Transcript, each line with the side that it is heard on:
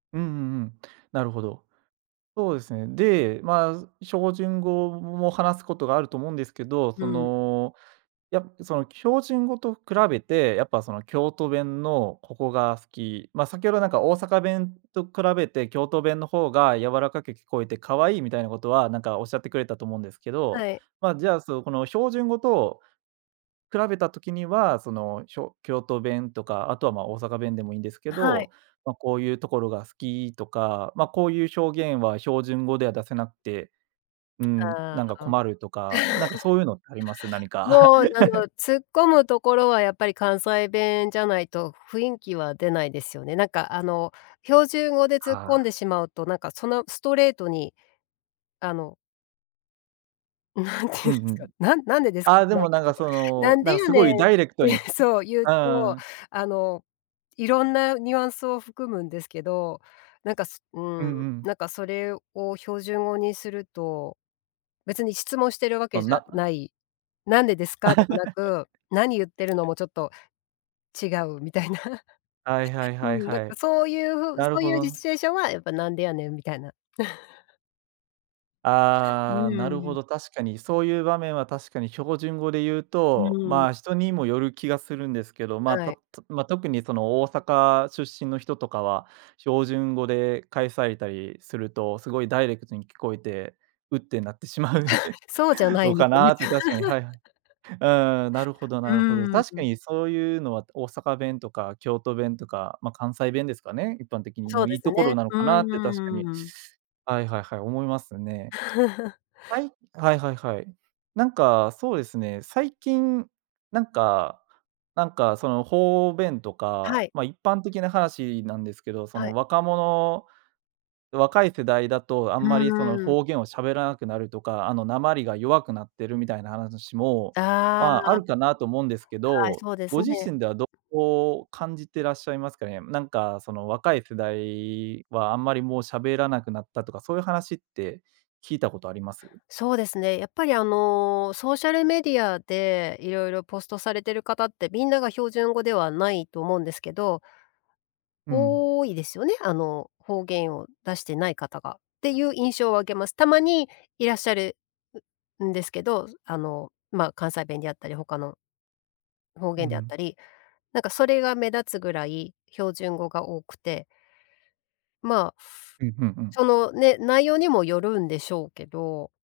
right: うんうんうん、なるほど。そうですね。で、まあ、ずしょうじゅん語を話すことがあると思うんですけど、
left: う
right: そ
left: ん。
right: の、やぷ、その標準語と比べて、やっぱその京都弁のここが好き、ま、先ほどなんか大阪弁と比べて京都弁の方が「柔らかく聞こえてかわいい」みたいなことは、なんか仰ってくれたと思うんですけど、
left: はい。
right: まあ、じゃあ、そう、その、この標準語と比べた時には、その、しょ京都弁とか、あとは、ま、大阪弁でもいいんですけ
left: あ、はい。
right: ど、ま、こういうところが好きとか、ま、こういうしょうげんは標準語では出せなくて、うーん、
left: あ
right: なんか
left: あ、
right: 困るとか、なんか そういうのってあります？何か。
left: もうなんが 突っ込むところは、やっぱり関西弁じゃないと雰囲気は出ないですよね。なんかあの、標準語で突っ込
right: あ
left: ん
right: あ。
left: でしまうと、なんかそのストレートに、あのなんて言う
right: う
left: ん
right: んう
left: すか。
right: ん。
left: 「なんなんでですか」じ
right: あ、
left: ゃ
right: で
left: ない
right: も
left: け
right: なん
left: ど
right: かそ
left: 「な
right: の、
left: ん
right: な
left: で
right: んか
left: や
right: す
left: ねん」
right: ごい
left: っ
right: ダイレクト
left: て
right: にき
left: そう、言う
right: あん
left: と、
right: あん。
left: あの、色んなニュアンスを含むんですけど、なんかすう
right: うんう
left: ん、
right: ん。
left: なんかそれを標準語にすると、別に質問しているわけ
right: そん
left: じゃ
right: なうん。
left: ない「なんでですか？」でもな く「何言ってるの？」もちょっと、違うみたいな。
right: はいはい
left: う
right: はい
left: ん、だ
right: は
left: か、
right: い。
left: そういう風
right: なる
left: そう
right: ほ
left: いう、じすシチ
right: ど。
left: ュエーションは、やっぱ「なんでやねん」みたいな。う
right: あ
left: ん
right: あ、
left: う
right: なる
left: んう
right: ほ
left: ん。
right: ど、確かに。そういう場面は確かに標準語で言う
left: う
right: と、
left: ん。
right: まあ、人にもよる気がするんですけど、ま、
left: は
right: た
left: い。
right: たま、特にその大阪出身の人とかは、標準語で返されたりするとすごいダイレクトに聞こえて「うっ」てなってしまう
left: そう じゃない、
right: の
left: み
right: か
left: たいな
right: なって確かにはいはい。うーん、なるほど
left: う
right: なるほど。
left: ーん、
right: 確
left: う
right: か
left: ん。
right: にそういうのは大阪弁とか京都弁とか、ま、関西弁ですかね、一般的に。
left: そう
right: の
left: で
right: いい
left: す
right: とこ
left: ね、
right: ろなの
left: う
right: かなって確かに、
left: ーん。
right: はいはいはい、思いますね。はい？はいはいはい。なんか、そうですね、最近なんかなんか、その方便と
left: は
right: か、
left: い。
right: ま、一般的な話なんですけど、そ
left: は
right: の
left: い。
right: 若者若い世代だと、あ
left: う
right: んま
left: ん
right: りそ
left: う
right: の
left: んうん。
right: 方言を喋らなくなるとか、あの、訛りが弱くなってるみたいなはなだしも、
left: あ
right: まあ、あ
left: あ。
right: るかなと思うんですけ
left: はい、
right: ど、
left: そうで
right: ご
left: す
right: 自
left: ね。
right: 身ではどう感じてらっしゃいますかね。なんか、その若い世代はあんまりもう喋らなくなったとかそういう話って、聞いたことあります？
left: そうですね、やっぱりあの、ソーシャルメディアで色々ポストされてる方って、みんなが標準語ではないと思うんですけど。
right: うん。
left: 多いですよね、あの、方言を出してない方が。っていう印象を受けます。たまにいらっしゃる、ううんですけど、あの、ま、関西弁であったり、他の方
right: う
left: 言であっ
right: ん。
left: たり。なんかそれが目立つぐらい、標準語が多くて。まあ、
right: うん、ふん、うん。
left: その、ね、内容にもよるんでしょうけど。